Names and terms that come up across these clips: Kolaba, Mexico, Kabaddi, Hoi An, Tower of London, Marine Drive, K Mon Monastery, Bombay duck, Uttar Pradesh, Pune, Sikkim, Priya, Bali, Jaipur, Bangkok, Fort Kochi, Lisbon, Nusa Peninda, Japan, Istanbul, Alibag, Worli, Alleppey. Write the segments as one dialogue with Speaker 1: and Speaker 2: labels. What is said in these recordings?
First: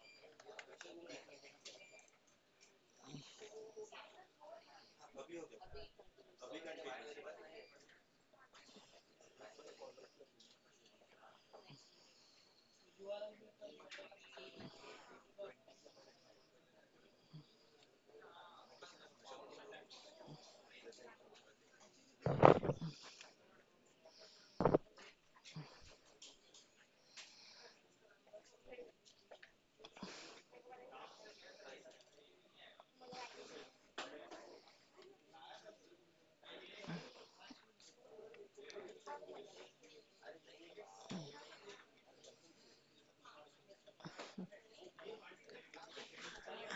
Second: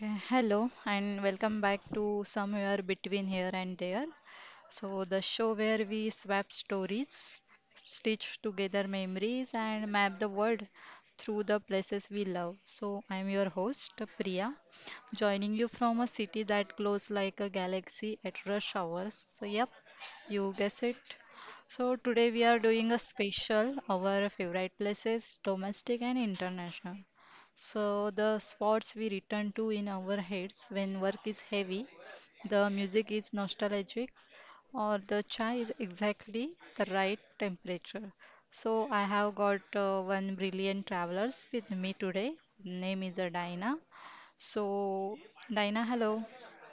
Speaker 1: Okay, hello and welcome back to Somewhere Between Here and There. The show where we swap stories, stitch together memories, and map the world through the places we love. I'm your host, Priya, joining you from a city that glows like a galaxy at rush hours. So, yep, you guess it. So, today we are doing a special, our favorite places, domestic and international. The spots we return to in our heads when work is heavy, the music is nostalgic, or the chai is exactly the right temperature. So, I have got one brilliant travelers with me today. Name is Dina. So, Dina, hello.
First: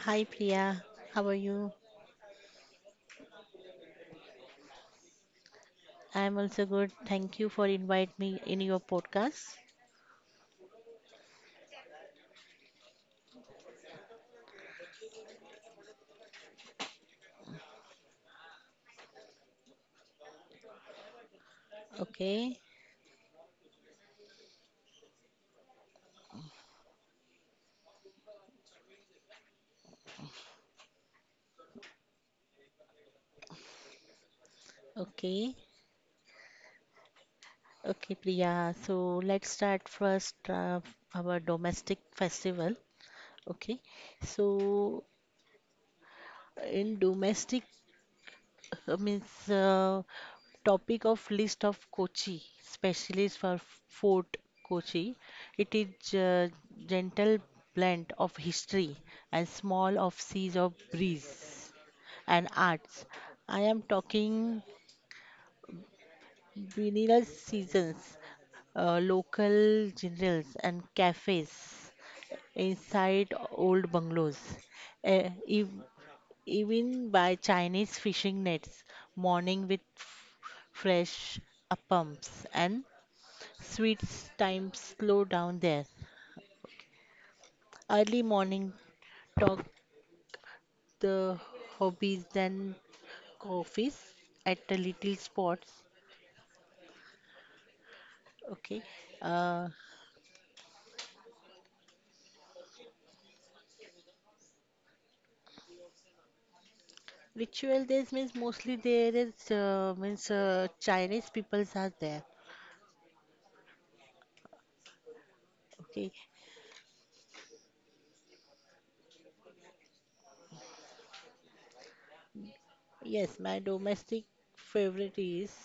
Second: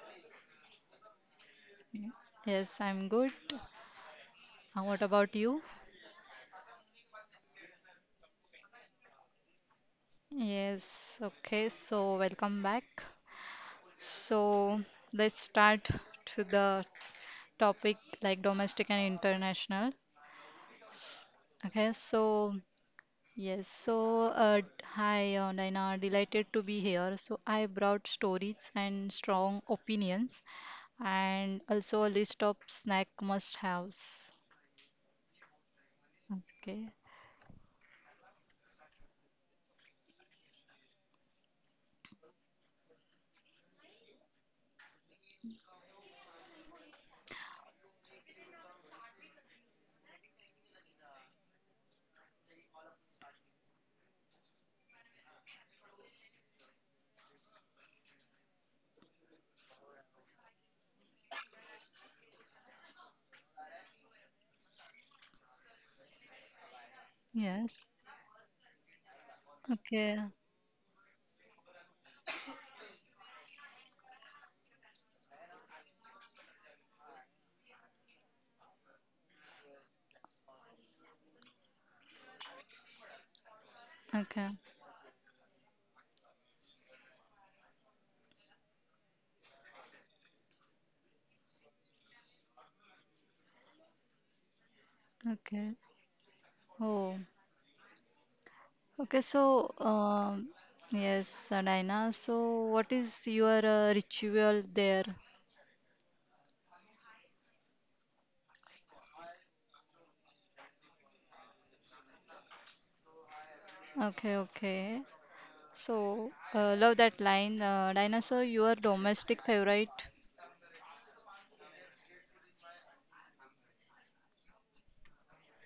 Speaker 2: Hi Priya, how are you?
Speaker 1: Yes, I'm good. What about you?
Speaker 2: I'm also good. Thank you for invite me in your podcast.
Speaker 1: Yes, okay. So, welcome back. So, let's start to the topic like domestic and international. Okay,
Speaker 2: Okay,
Speaker 1: so yes, so hi Naina, delighted to be here. So I brought stories and strong opinions, and also a list of snack must-haves.
Speaker 2: okay,
Speaker 1: Okay.
Speaker 2: okay, Priya. So let's start first our domestic festival. Okay, so in domestic means uh, topic of list of Kochi, specialist for Fort Kochi. It is a gentle blend of history and small of seas of breeze. And arts. I am talking vinyl
Speaker 1: Yes.
Speaker 2: seasons, local
Speaker 1: Okay.
Speaker 2: generals and cafes inside old bungalows, eh, ev- even by Chinese fishing nets, morning with fresh appams and sweets.
Speaker 1: Okay.
Speaker 2: Time slow down there. Early morning talk the hobbies then coffees at the little
Speaker 1: Okay.
Speaker 2: spots.
Speaker 1: Oh.
Speaker 2: Okay.
Speaker 1: Okay. So,
Speaker 2: Uh,
Speaker 1: yes, Adaina. So, what is your ritual there?
Speaker 2: Ritual days means mostly there is means Chinese peoples are there.
Speaker 1: Okay. Okay.
Speaker 2: Okay.
Speaker 1: So, love that line. Dinosaur, your domestic favorite?
Speaker 2: Yes, my domestic favorite is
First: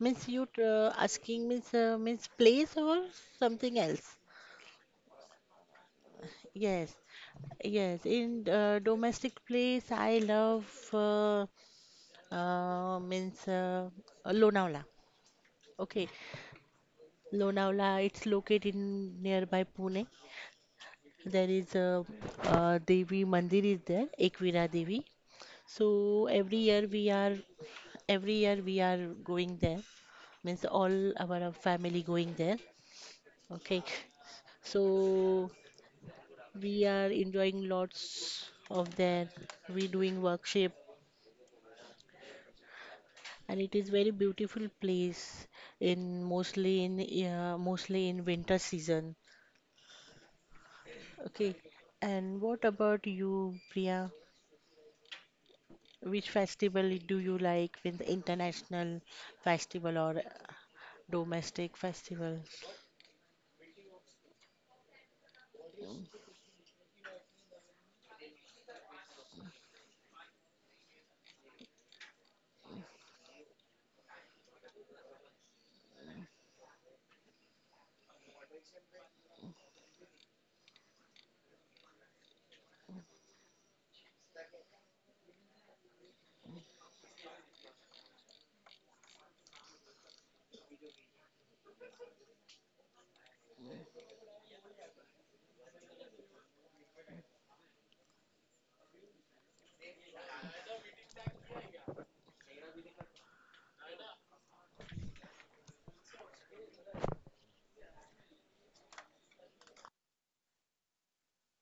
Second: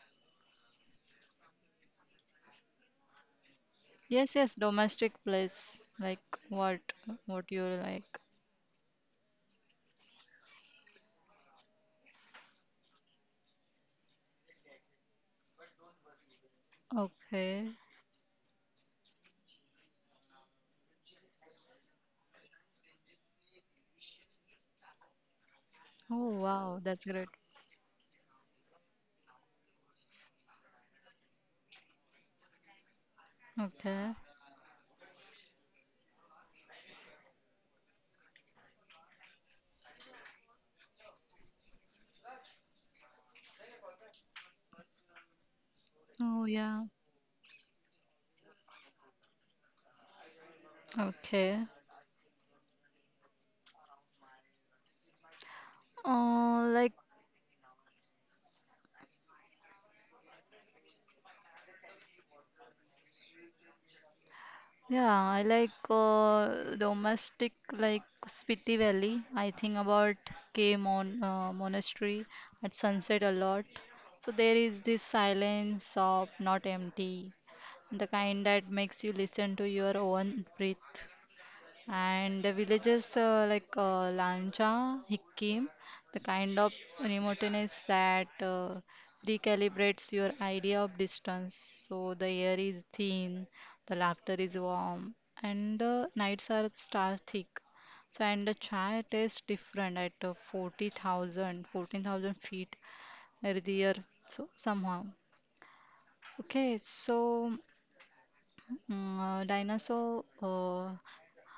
Speaker 2: means you asking means means place or something else.
Speaker 1: Yes, yes, domestic place. Like what?
Speaker 2: Yes,
Speaker 1: What you
Speaker 2: yes.
Speaker 1: like?
Speaker 2: In domestic place, I love means Lonavala. Okay,
Speaker 1: Okay.
Speaker 2: Lonavala. It's located in nearby Pune. There is a, Devi Mandir is there, Ekvira Devi. So
Speaker 1: Oh, wow, that's great.
Speaker 2: every year we are going there. Means all our family going there. Okay.
Speaker 1: Okay.
Speaker 2: So we are enjoying lots of there. We doing workshop and it is very beautiful place in
Speaker 1: Oh,
Speaker 2: mostly
Speaker 1: yeah.
Speaker 2: in mostly in winter season. Okay.
Speaker 1: Okay.
Speaker 2: And what about you, Priya? Which
Speaker 1: Uh, like
Speaker 2: festival do you like with international festival or domestic festival?
Speaker 1: Yeah, I like domestic like Spiti Valley. I think about K Mon Monastery at sunset a lot. So there is this silence of not empty, the kind that makes you listen to your own breath. And the villages Lancha, Hikkim, the kind of remoteness that recalibrates your idea of distance. So the air is thin, the laughter is warm, and the nights are star thick. So and the chai tastes different at 40,000, 14,000 feet earlier. So somehow. Okay, so dinosaur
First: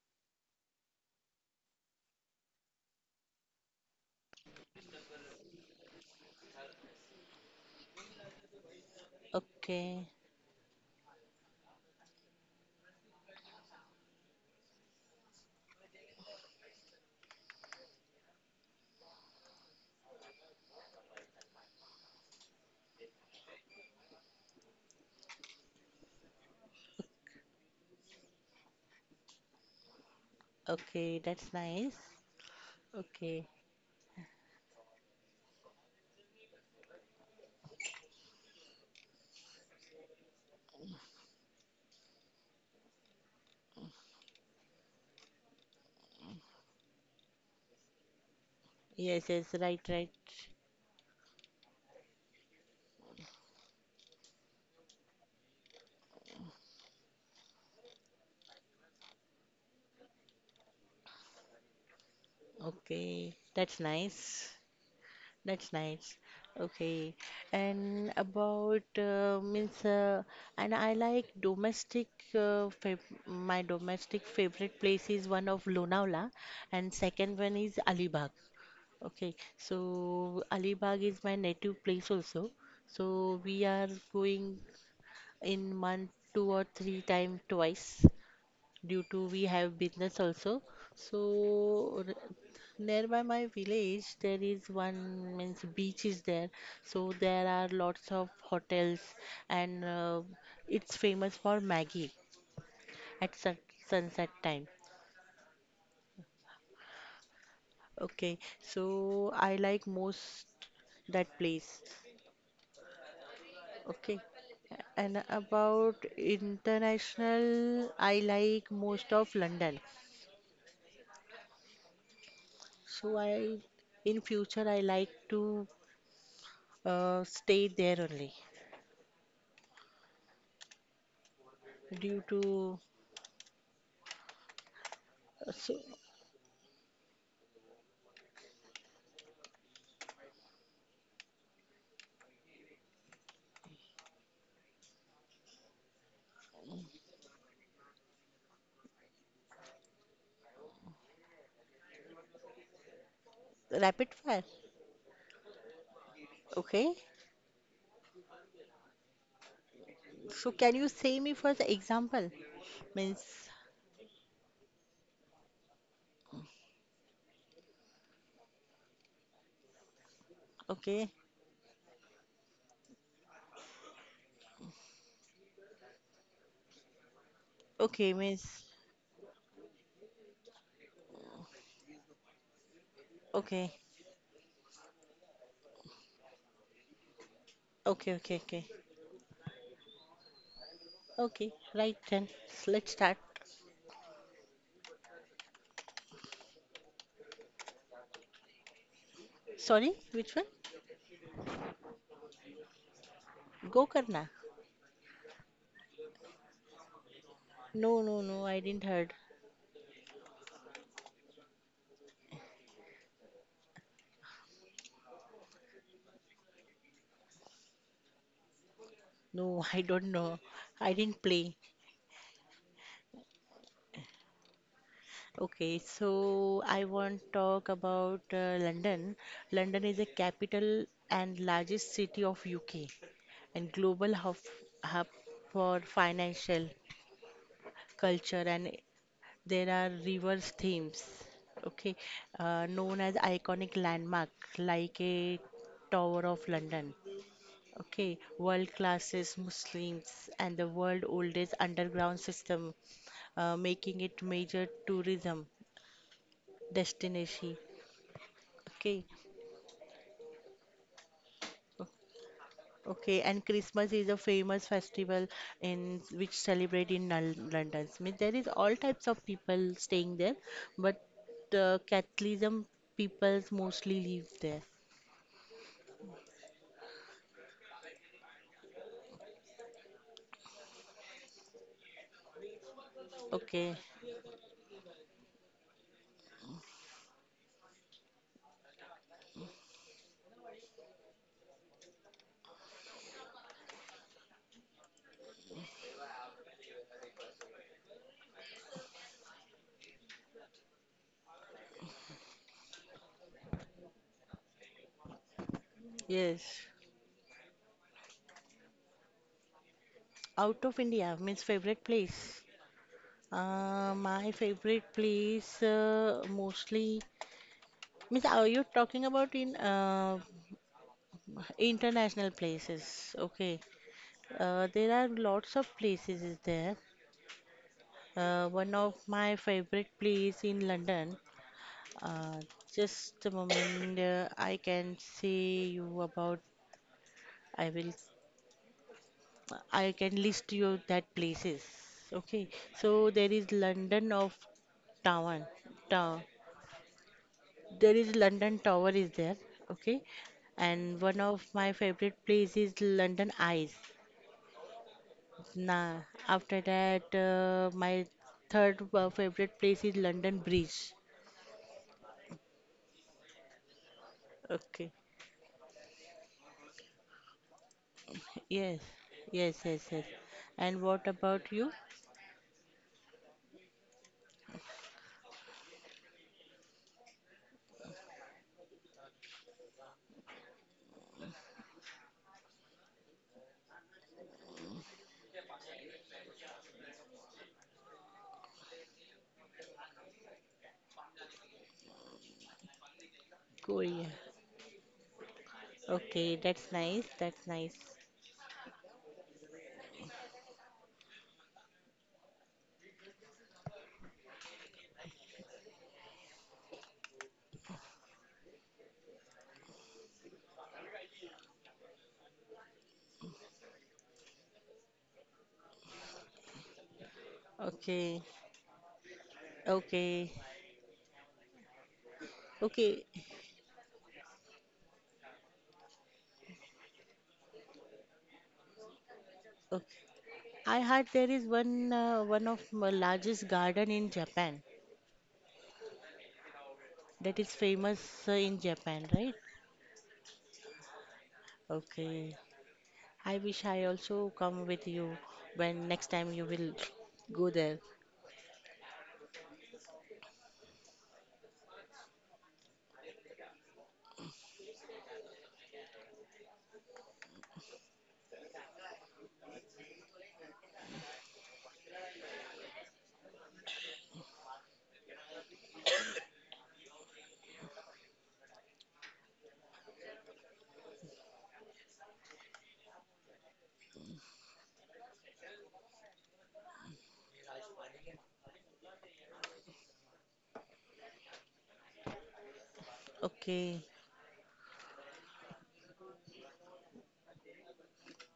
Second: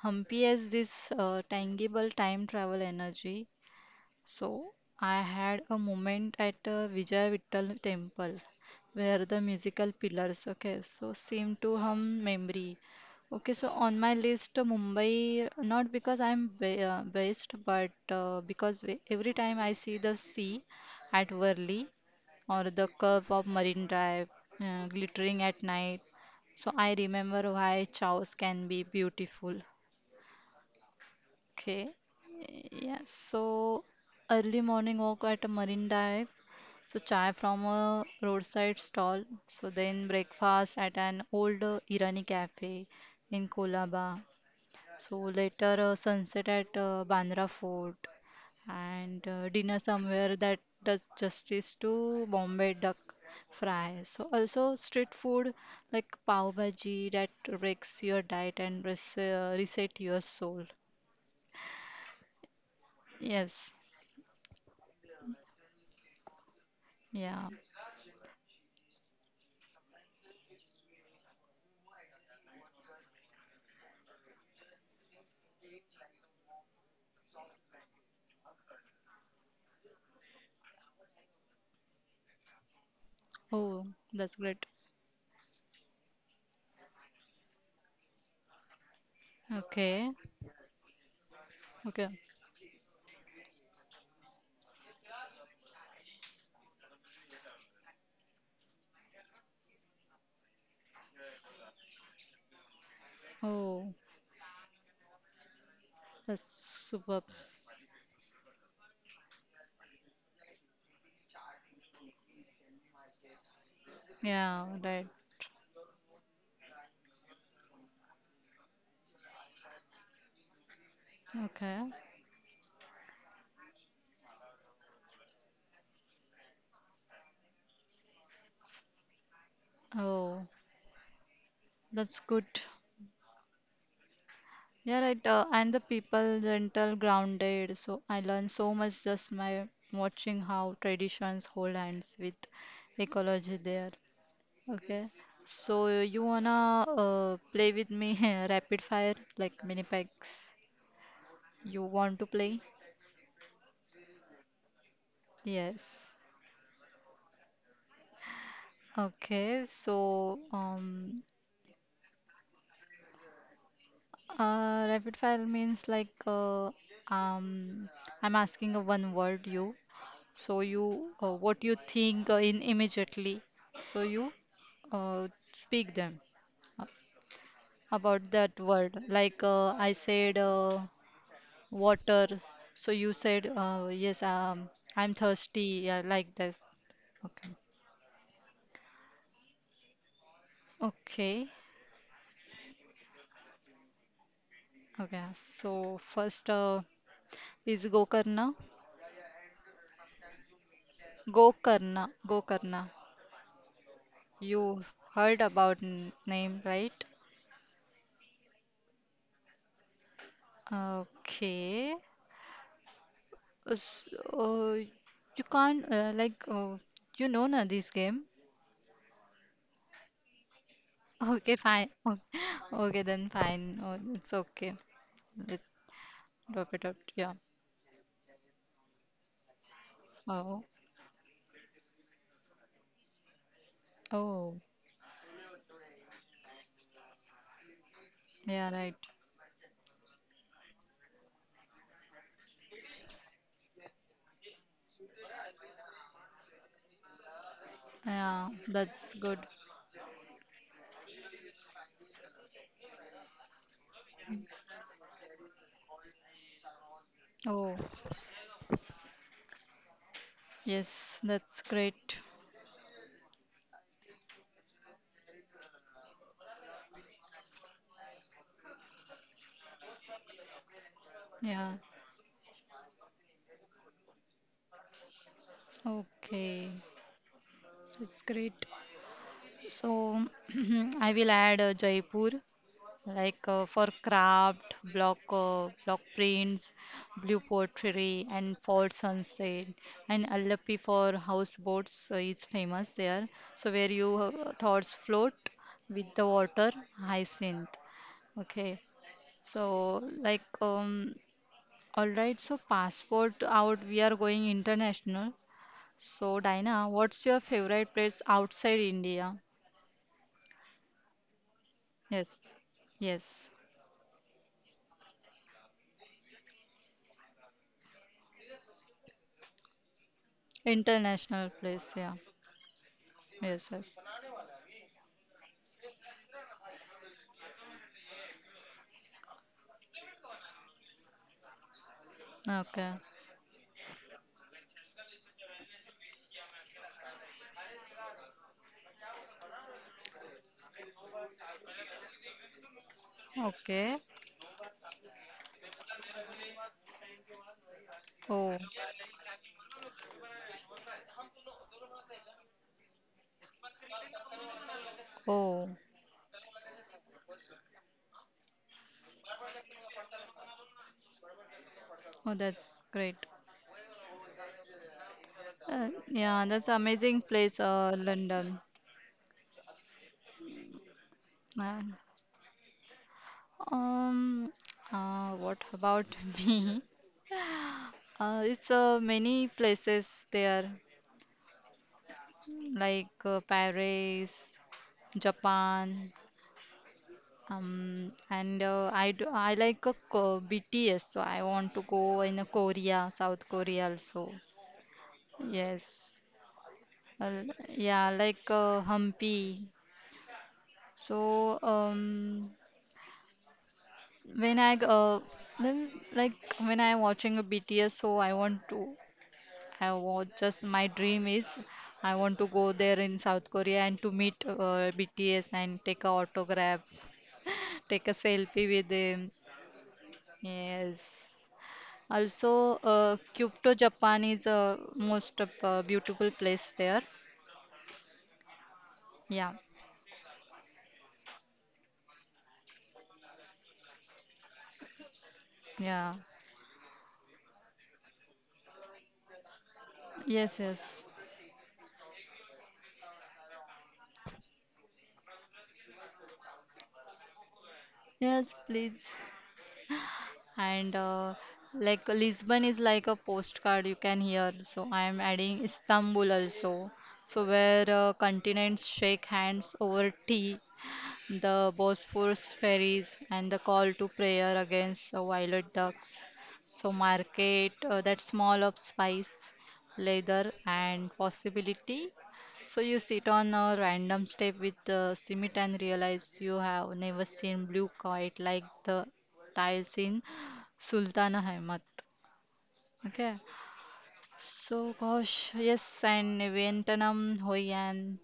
Speaker 1: Humpy has this tangible time travel energy. So I had a moment at Vijay Vittal temple where the musical
Speaker 2: Okay,
Speaker 1: pillars, okay, so seem to hum memory. Okay, so on my list, Mumbai, not because I'm ba based, but because every time I see the sea at Worli or the curve of Marine Drive glittering at night, so I remember why chows can be beautiful.
Speaker 2: okay, that's
Speaker 1: Okay.
Speaker 2: nice.
Speaker 1: Yeah.
Speaker 2: Okay,
Speaker 1: So early morning walk at a marine dive. So chai from a roadside stall. So then breakfast at an old Irani cafe in Kolaba. So later sunset at Bandra Fort
Speaker 2: yes,
Speaker 1: and
Speaker 2: yes,
Speaker 1: dinner
Speaker 2: right, right.
Speaker 1: somewhere that does justice to Bombay duck fry. So also street food like pav bhaji that breaks your diet and reset your soul.
Speaker 2: Okay,
Speaker 1: Yes.
Speaker 2: that's nice. That's nice. Okay,
Speaker 1: Yeah.
Speaker 2: and about and I like domestic. Fav My domestic favorite place is one of Lonavala, and second one is Alibag. Okay, so Alibag is my native place also. So we are
Speaker 1: Oh, that's
Speaker 2: going
Speaker 1: great.
Speaker 2: in month two or three time twice. Due to we have
Speaker 1: Okay.
Speaker 2: business also. So
Speaker 1: Okay.
Speaker 2: r- nearby my village there is one means beach is there. So there are lots of hotels and it's famous for Maggie at
Speaker 1: Oh,
Speaker 2: sunset time.
Speaker 1: that's superb.
Speaker 2: Okay, so I like most that place. Okay.
Speaker 1: Yeah, right.
Speaker 2: And about international, I like most of London.
Speaker 1: Okay.
Speaker 2: So I in future I like to stay there only
Speaker 1: Oh,
Speaker 2: due
Speaker 1: that's good.
Speaker 2: to
Speaker 1: Yeah, right.
Speaker 2: so
Speaker 1: And the people gentle, grounded. So I learned so much just my watching how traditions hold hands with ecology there. Okay. So you wanna play with me rapid fire like mini packs? You want to play?
Speaker 2: rapid fire.
Speaker 1: Yes.
Speaker 2: Okay.
Speaker 1: Okay, so
Speaker 2: So can you say me for the example? Means
Speaker 1: rapid fire means like um, I'm asking a one word you. So
Speaker 2: okay.
Speaker 1: you, what you think in immediately. So you speak them uh,
Speaker 2: Okay
Speaker 1: about
Speaker 2: means
Speaker 1: that word. Like I said, water. So you said,
Speaker 2: okay.
Speaker 1: yes, I'm thirsty. Yeah, like this. Okay.
Speaker 2: Okay. Okay.
Speaker 1: Okay.
Speaker 2: Right then. Let's start.
Speaker 1: Okay. So first is Gokarna.
Speaker 2: Sorry, which one?
Speaker 1: Gokarna.
Speaker 2: Go Karna.
Speaker 1: You heard about name, right?
Speaker 2: No. I didn't heard.
Speaker 1: Okay. S- Uh, you can't you know na this game.
Speaker 2: No, I don't know. I didn't
Speaker 1: Okay,
Speaker 2: play.
Speaker 1: fine. Okay, okay then fine. Oh, it's okay. Let's
Speaker 2: Okay, so
Speaker 1: drop it
Speaker 2: I
Speaker 1: up.
Speaker 2: want to
Speaker 1: Yeah.
Speaker 2: talk about London. London is a
Speaker 1: Oh.
Speaker 2: capital and largest city of UK. And global hub,
Speaker 1: Oh.
Speaker 2: hub for financial, culture,
Speaker 1: Yeah.
Speaker 2: and
Speaker 1: Right.
Speaker 2: there are reverse themes, okay, known as iconic landmark like a Tower of London. Okay,
Speaker 1: Yeah.
Speaker 2: world
Speaker 1: That's
Speaker 2: classes
Speaker 1: good.
Speaker 2: Muslims and the world oldest underground system, making it major tourism destination.
Speaker 1: Oh.
Speaker 2: Okay,
Speaker 1: Yes. That's great.
Speaker 2: okay, and Christmas is a famous festival in which celebrate in London. Means there is all types of people staying there, but
Speaker 1: Yeah.
Speaker 2: Catholicism peoples mostly live there.
Speaker 1: Okay. That's great. So I will add Jaipur, like
Speaker 2: Okay,
Speaker 1: for craft, block prints, blue pottery, and fort sunset, and Alleppey for houseboats is famous there. So where you thoughts float with the water hyacinth. Okay, so like all right. So passport out. We are going international.
Speaker 2: yes.
Speaker 1: So Dina, what's your favorite place outside India?
Speaker 2: Out of India means favorite place.
Speaker 1: Yes. Yes.
Speaker 2: My favorite place mostly means are you talking about in
Speaker 1: International place. Yeah.
Speaker 2: international places? Okay,
Speaker 1: Yes. Yes.
Speaker 2: there are lots of places is there. One of my favorite place in London. Uh,
Speaker 1: Okay.
Speaker 2: just a moment, I can say you about. I will. I can list you that places. Okay. So there is
Speaker 1: Okay.
Speaker 2: London of Tower. Tower. There is London
Speaker 1: Oh.
Speaker 2: Tower is there. Okay. And one of my favorite place is London Eyes.
Speaker 1: Oh.
Speaker 2: Nah, after that, my third favorite place is London Bridge.
Speaker 1: Oh, that's great.
Speaker 2: Okay.
Speaker 1: Yeah, that's amazing place,
Speaker 2: Yes,
Speaker 1: London.
Speaker 2: yes. And what about you?
Speaker 1: Man. Um, what about me? It's many places there, like Paris, Japan, and I like a co BTS, so I want to go in a South Korea
Speaker 2: Korea.
Speaker 1: also. Yes,
Speaker 2: Okay, that's nice.
Speaker 1: well,
Speaker 2: That's nice.
Speaker 1: yeah, like Hampi. So when I g- then, like when I'm watching a BTS, so I want just my dream is I want to go there in South Korea and to meet BTS and take a autograph, take a
Speaker 2: Okay,
Speaker 1: selfie with them.
Speaker 2: okay,
Speaker 1: Yes.
Speaker 2: okay,
Speaker 1: Also, Kyoto, Japan is a most of, beautiful place there. Yeah,
Speaker 2: okay. I heard there is one of largest garden in Japan
Speaker 1: yeah,
Speaker 2: that is famous in Japan, right?
Speaker 1: yes, yes,
Speaker 2: Okay. I wish I also come with you when next time you will go there.
Speaker 1: yes, please. And Lisbon is like a postcard you can hear. So I am adding Istanbul also. So where continents shake hands over tea the Bosphorus ferries, and the call to prayer against violet ducks. So, market that small of spice, leather, and possibility. So, you sit on a random step with the cement and realize you have never seen blue kite like the tiles in Sultan Ahmed. Okay.
Speaker 2: Okay,
Speaker 1: So, gosh, yes, and Vietnam, Hoi An,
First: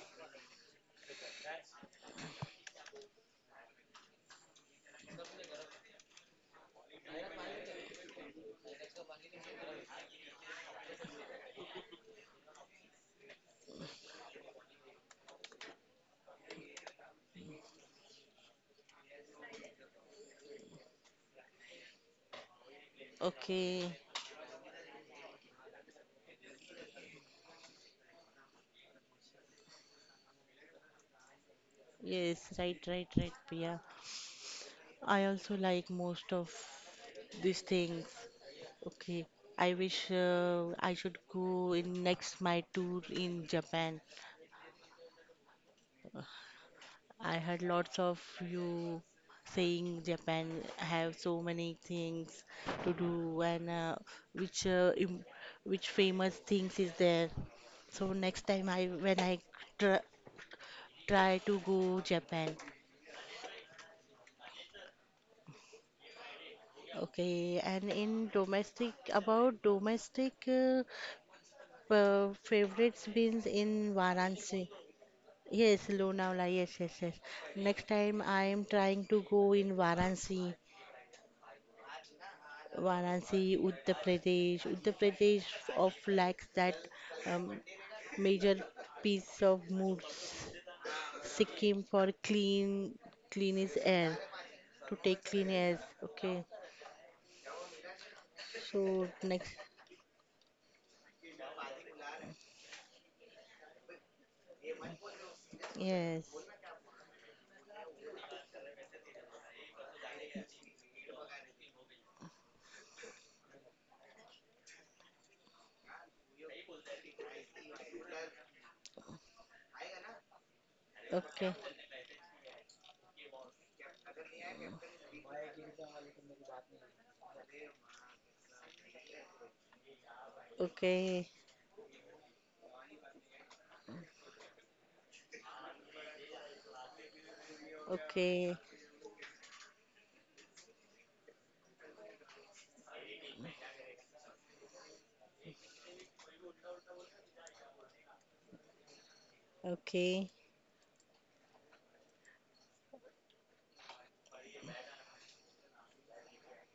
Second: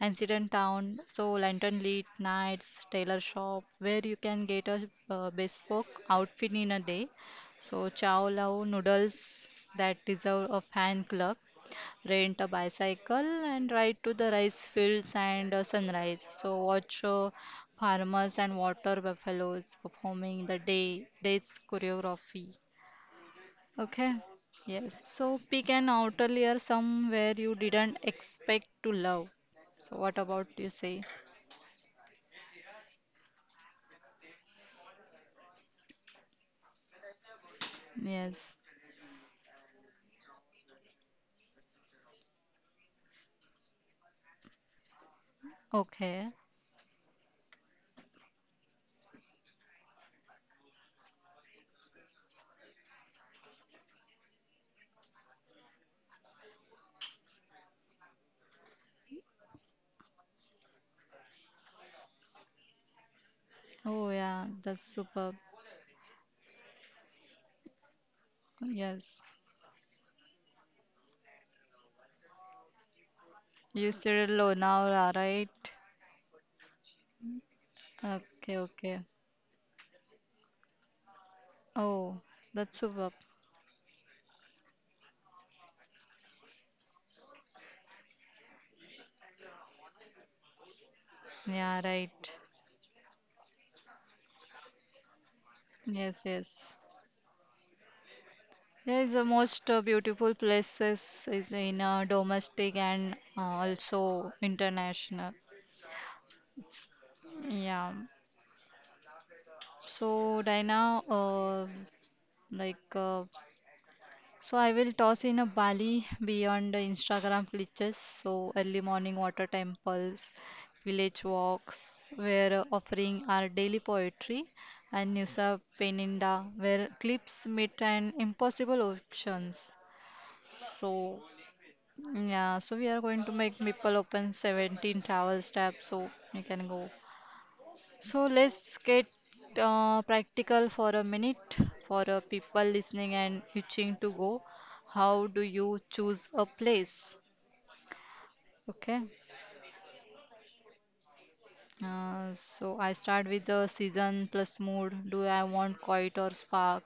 Speaker 1: and Town. So, lantern lit nights, tailor shop, where you can get a bespoke outfit in a day. So, chow lao noodles that deserve a fan club. Rent a bicycle and ride to the rice fields and sunrise. So, watch farmers and water buffaloes performing the day's choreography.
Speaker 2: okay.
Speaker 1: Okay. Yes. So pick an outer layer somewhere you didn't expect to love. So what about you say?
Speaker 2: Yes, right, right, right, Priya. I also like most of these things.
Speaker 1: Yes.
Speaker 2: Okay, I wish I should go in next my tour in Japan.
Speaker 1: Okay.
Speaker 2: I heard lots of you saying Japan have so many things to do and which uh, im- which famous things is there. So next time I when I tr try to go Japan.
Speaker 1: Oh yeah, that's superb.
Speaker 2: Okay, and in domestic
Speaker 1: Yes.
Speaker 2: about domestic. Favorites beans
Speaker 1: You
Speaker 2: in
Speaker 1: said
Speaker 2: Varanasi.
Speaker 1: Lonavala, right?
Speaker 2: Yes, Lonavala. Yes, yes, yes. Next time I
Speaker 1: Okay,
Speaker 2: am
Speaker 1: okay.
Speaker 2: trying to go in Varanasi,
Speaker 1: Oh, that's superb.
Speaker 2: Varanasi, Uttar Pradesh. Uttar Pradesh of lacks that um, major piece of moods. Sikkim
Speaker 1: Yeah,
Speaker 2: for
Speaker 1: right.
Speaker 2: clean is air. To take clean air.
Speaker 1: Yes,
Speaker 2: Okay.
Speaker 1: yes. Yeah,
Speaker 2: So
Speaker 1: it's the
Speaker 2: next,
Speaker 1: most beautiful places is in domestic and also international.
Speaker 2: yes.
Speaker 1: Yeah. So, Dina, like, uh, so I will toss in a Bali beyond the Instagram glitches. So, early morning water temples, village
Speaker 2: Okay.
Speaker 1: walks, where offering our daily poetry, and Nusa Peninda, where clips meet and impossible options. So,
Speaker 2: Okay,
Speaker 1: yeah, so we are going to make people open 17 travel tabs. So, you can go. So
Speaker 2: okay,
Speaker 1: let's get practical for a minute for people listening and itching to go. How do you choose a place? Okay.
Speaker 2: okay,
Speaker 1: Uh, so I start with the season plus mood. Do I want quiet or spark?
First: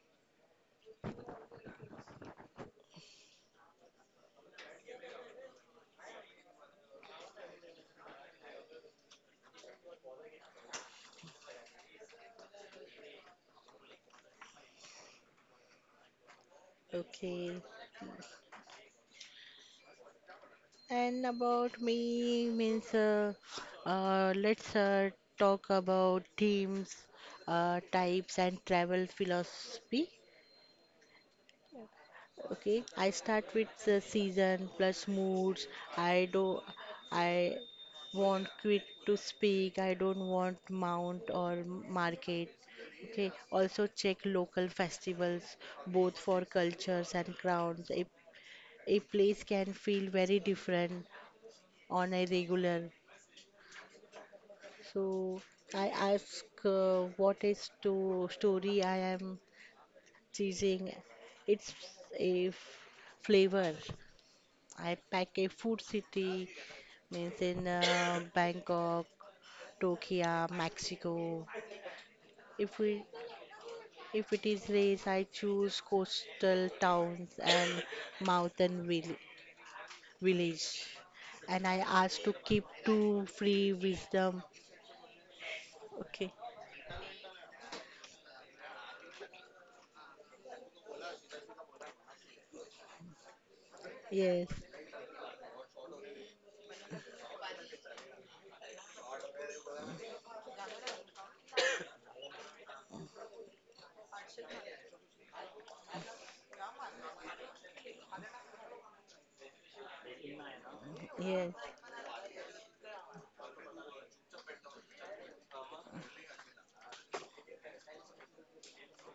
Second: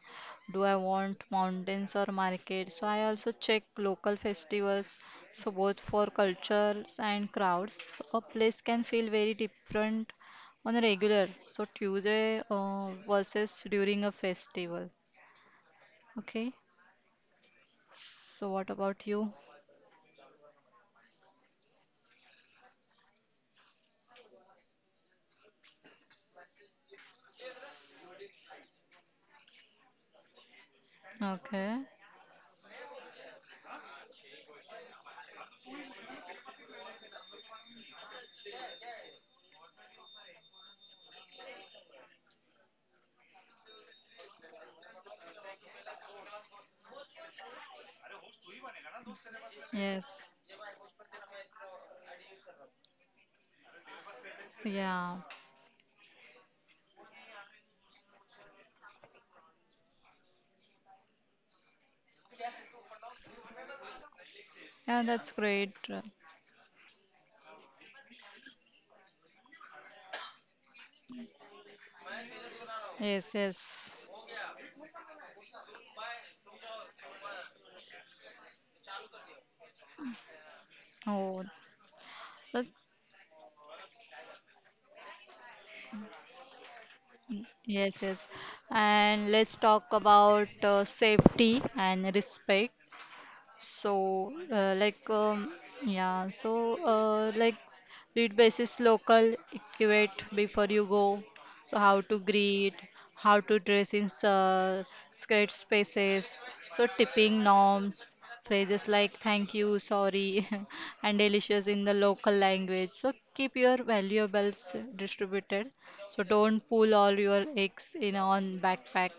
Speaker 1: Do I want mountains or market? So I also check local festivals. So both for cultures and crowds, a place can feel very different on a regular. So Tuesday versus during a festival. Okay.
Speaker 2: okay.
Speaker 1: So what about you?
Speaker 2: And about me means let's talk about teams, types, and travel philosophy.
Speaker 1: Okay.
Speaker 2: Okay, I start with the season plus moods. I do, I want quit to speak. I don't want mount or market. Okay, also check local festivals, both for cultures and crowds. A place can feel
Speaker 1: Yes.
Speaker 2: very different on a regular.
Speaker 1: Yeah.
Speaker 2: So I ask what is to story I am choosing. It's a flavor. I
Speaker 1: Yeah,
Speaker 2: pack a
Speaker 1: that's
Speaker 2: food
Speaker 1: great.
Speaker 2: city, means in Bangkok, Tokyo, Mexico. If we
Speaker 1: Yes, yes.
Speaker 2: if it is race, I choose coastal towns and mountain village. And
Speaker 1: Oh,
Speaker 2: I ask to keep
Speaker 1: that's
Speaker 2: two free wisdom. Okay.
Speaker 1: yes, yes. And let's talk about safety and respect. So,
Speaker 2: Yes.
Speaker 1: yeah, so, read basis local equate before you go. So, how to greet, how to dress in skirt spaces. So, tipping norms, phrases like thank you, sorry, and
Speaker 2: Yes.
Speaker 1: delicious in the local language. So, keep your valuables distributed. So, don't pull all your eggs in on backpack.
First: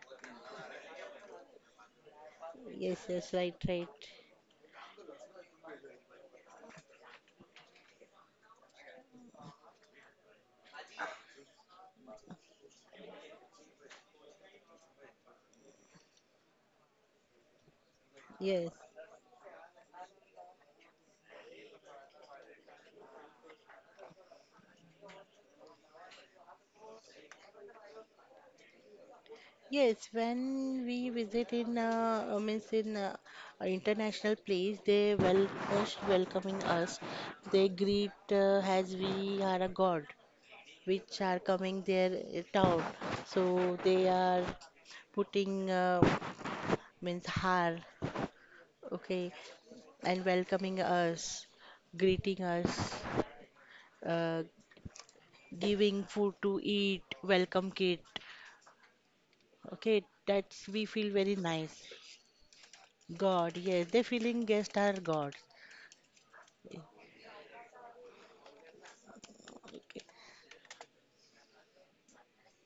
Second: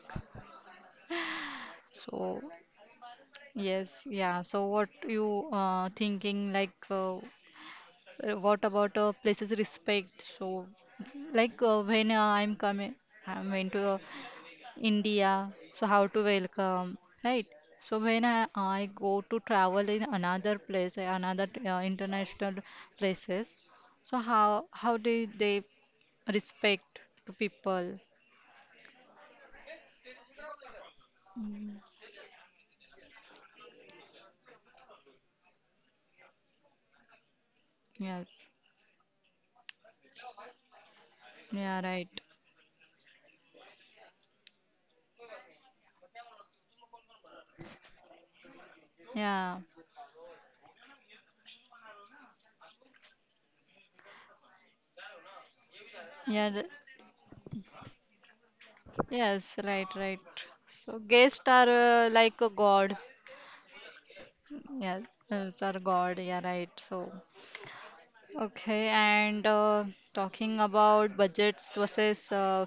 Speaker 1: So,
Speaker 2: Yes, yes, right, right.
Speaker 1: yes, yeah. So what you thinking like what about places respect? So like when I'm coming, I'm went to India. So how to welcome, right? So when
Speaker 2: Yes,
Speaker 1: I go to travel in another place, another international places, so how do they respect to people?
Speaker 2: yes. When we visit in, means in international place, they well most welcoming us. They greet
Speaker 1: Yes.
Speaker 2: as we are a god, which are coming
Speaker 1: Yeah, right.
Speaker 2: their town. So they are putting means har, okay,
Speaker 1: Yeah.
Speaker 2: and welcoming us, greeting us, uh, giving food
Speaker 1: Yeah.
Speaker 2: to
Speaker 1: th-
Speaker 2: eat, welcome kit.
Speaker 1: Yes, right,
Speaker 2: Okay,
Speaker 1: right.
Speaker 2: that's we
Speaker 1: So
Speaker 2: feel very
Speaker 1: guests are
Speaker 2: nice.
Speaker 1: like a god.
Speaker 2: God, yes, the feeling guests are
Speaker 1: Yes,
Speaker 2: gods.
Speaker 1: it's our god. Yeah, right. So okay, and
Speaker 2: Okay.
Speaker 1: talking about budgets versus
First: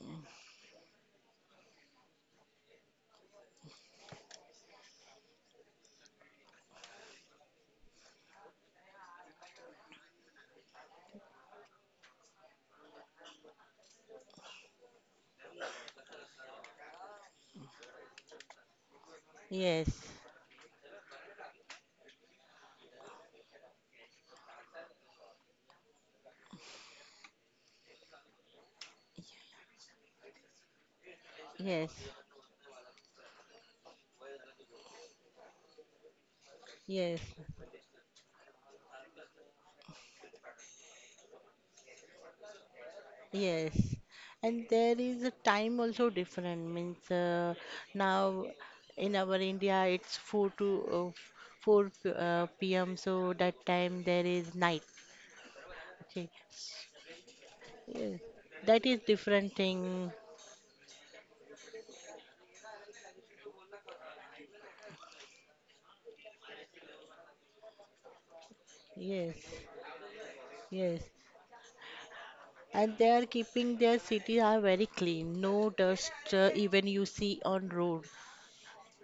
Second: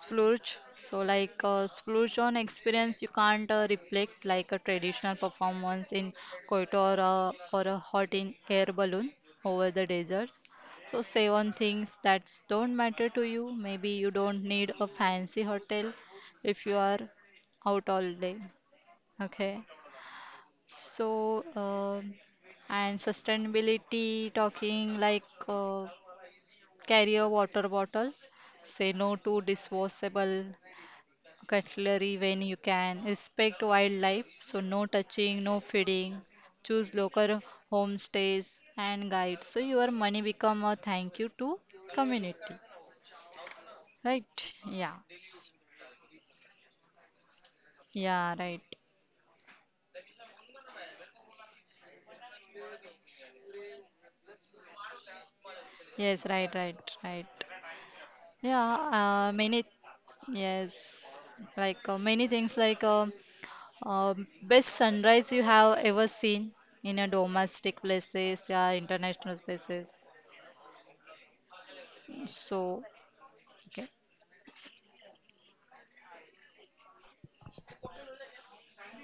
Speaker 1: splurge so like splurge on experience you can't reflect like a traditional performance in Kyoto or a hot in air balloon over the desert so save on things that don't matter to you maybe you don't need a fancy hotel if you are out all day okay
Speaker 2: Yes,
Speaker 1: so and sustainability talking like carry a water bottle say no to disposable
Speaker 2: yes,
Speaker 1: cutlery when you can. Respect wildlife, so no touching, no feeding. Choose
Speaker 2: yes,
Speaker 1: local homestays and guides. So your money become a thank you to community.
Speaker 2: yes.
Speaker 1: Right?
Speaker 2: And there
Speaker 1: Yeah.
Speaker 2: is a time also different. Means
Speaker 1: Yeah,
Speaker 2: now
Speaker 1: right.
Speaker 2: in our India it's four p.m. So that time there is night.
Speaker 1: Yes,
Speaker 2: Okay.
Speaker 1: right, right, right.
Speaker 2: Yes,
Speaker 1: Yeah,
Speaker 2: that is different
Speaker 1: many,
Speaker 2: thing.
Speaker 1: yes, like many things like uh, best sunrise you have ever seen in a domestic places, yeah, international
Speaker 2: Yes,
Speaker 1: spaces.
Speaker 2: yes,
Speaker 1: So,
Speaker 2: and they are keeping
Speaker 1: okay.
Speaker 2: their cities are very clean, no dust even you see on road.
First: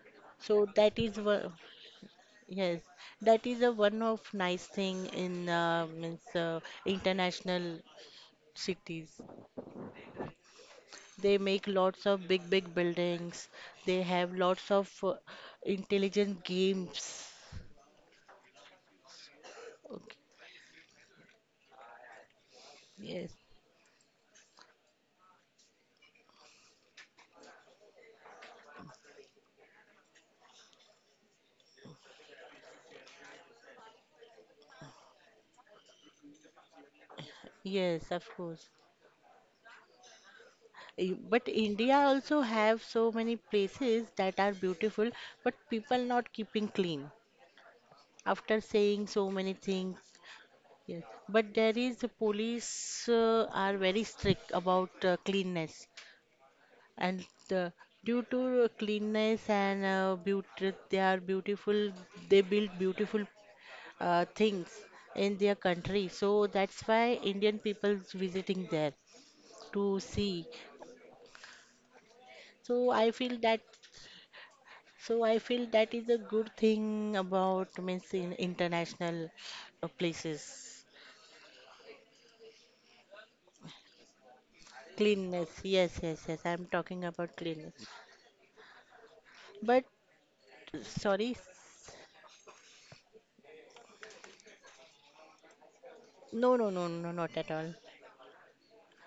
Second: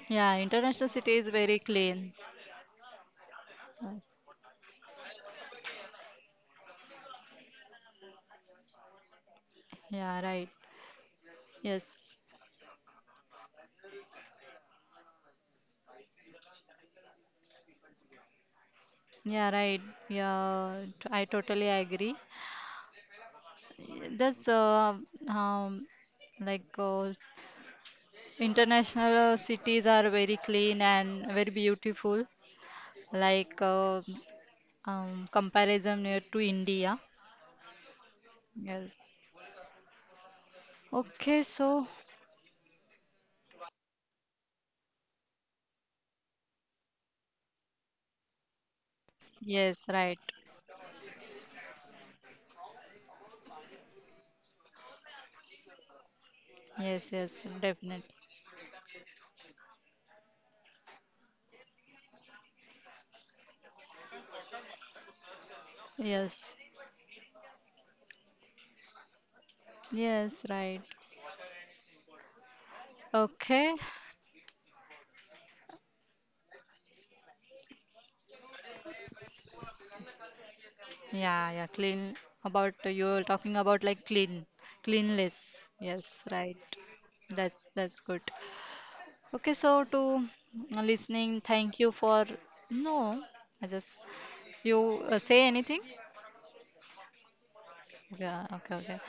Speaker 1: Yeah,
Speaker 2: So
Speaker 1: international
Speaker 2: that
Speaker 1: city
Speaker 2: is
Speaker 1: is
Speaker 2: one,
Speaker 1: very clean.
Speaker 2: yes, that is a
Speaker 1: Uh,
Speaker 2: one of nice thing in means international cities.
Speaker 1: Yeah, right.
Speaker 2: They make lots
Speaker 1: Yes.
Speaker 2: of big big buildings. They have lots of intelligent games.
Speaker 1: Yeah, right.
Speaker 2: Okay.
Speaker 1: I totally agree.
Speaker 2: Yes,
Speaker 1: That's um, like international cities are very clean and very beautiful. Like comparison near to India.
Speaker 2: yes, of course.
Speaker 1: Yes. Okay,
Speaker 2: But
Speaker 1: so
Speaker 2: India also have so many places that are beautiful, but people not keeping clean. After saying so many
Speaker 1: yes,
Speaker 2: things.
Speaker 1: right.
Speaker 2: Yes. But there is the police are very strict about cleanness,
Speaker 1: Yes,
Speaker 2: and
Speaker 1: yes,
Speaker 2: uh,
Speaker 1: definitely.
Speaker 2: due to cleanness and beauty, they are beautiful. They build beautiful things in their country, so
Speaker 1: Yes.
Speaker 2: that's why Indian people visiting there to
Speaker 1: Yes,
Speaker 2: see.
Speaker 1: right.
Speaker 2: So I feel that.
Speaker 1: Okay.
Speaker 2: So I feel that is a good thing about means in international places.
Speaker 1: Yeah, yeah, clean. About you're talking about like clean, cleanless.
Speaker 2: Cleanness, yes,
Speaker 1: Yes,
Speaker 2: yes, yes. I'm
Speaker 1: right.
Speaker 2: talking about cleanness.
Speaker 1: That's good. Okay, so
Speaker 2: But
Speaker 1: to
Speaker 2: sorry,
Speaker 1: listening, thank you
Speaker 2: s-
Speaker 1: for no. I just you say anything.
Speaker 2: no, no, no, no, not at all.
Speaker 1: Yeah, okay, okay.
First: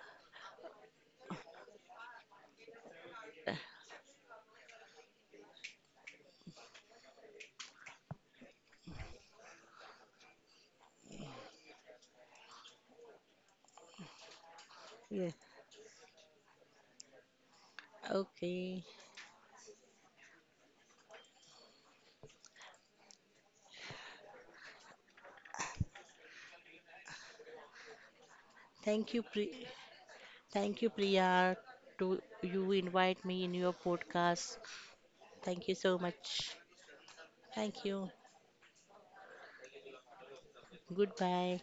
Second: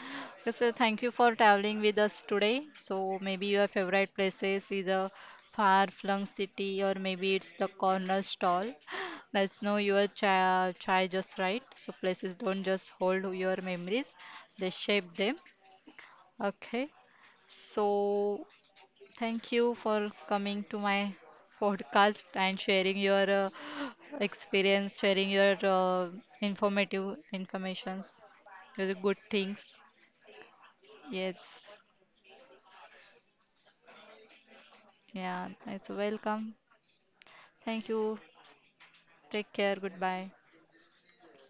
Speaker 1: Okay, so thank you for traveling with us today. So maybe your favorite places is a far-flung city, or maybe it's the corner stall. Let's know your chai just right. So places don't just hold your memories; they
Speaker 2: Yeah.
Speaker 1: shape them. Okay. So
Speaker 2: Okay.
Speaker 1: thank you for coming to my podcast and sharing your experience, sharing your informative informations, your
Speaker 2: Thank you,
Speaker 1: good
Speaker 2: Pri-
Speaker 1: things.
Speaker 2: thank you, Priya,
Speaker 1: Yes.
Speaker 2: to you invite me in your podcast.
Speaker 1: Yeah,
Speaker 2: Thank you so
Speaker 1: it's
Speaker 2: much.
Speaker 1: welcome.
Speaker 2: Thank
Speaker 1: Thank
Speaker 2: you.
Speaker 1: you. Take care. Goodbye.
Speaker 2: Goodbye.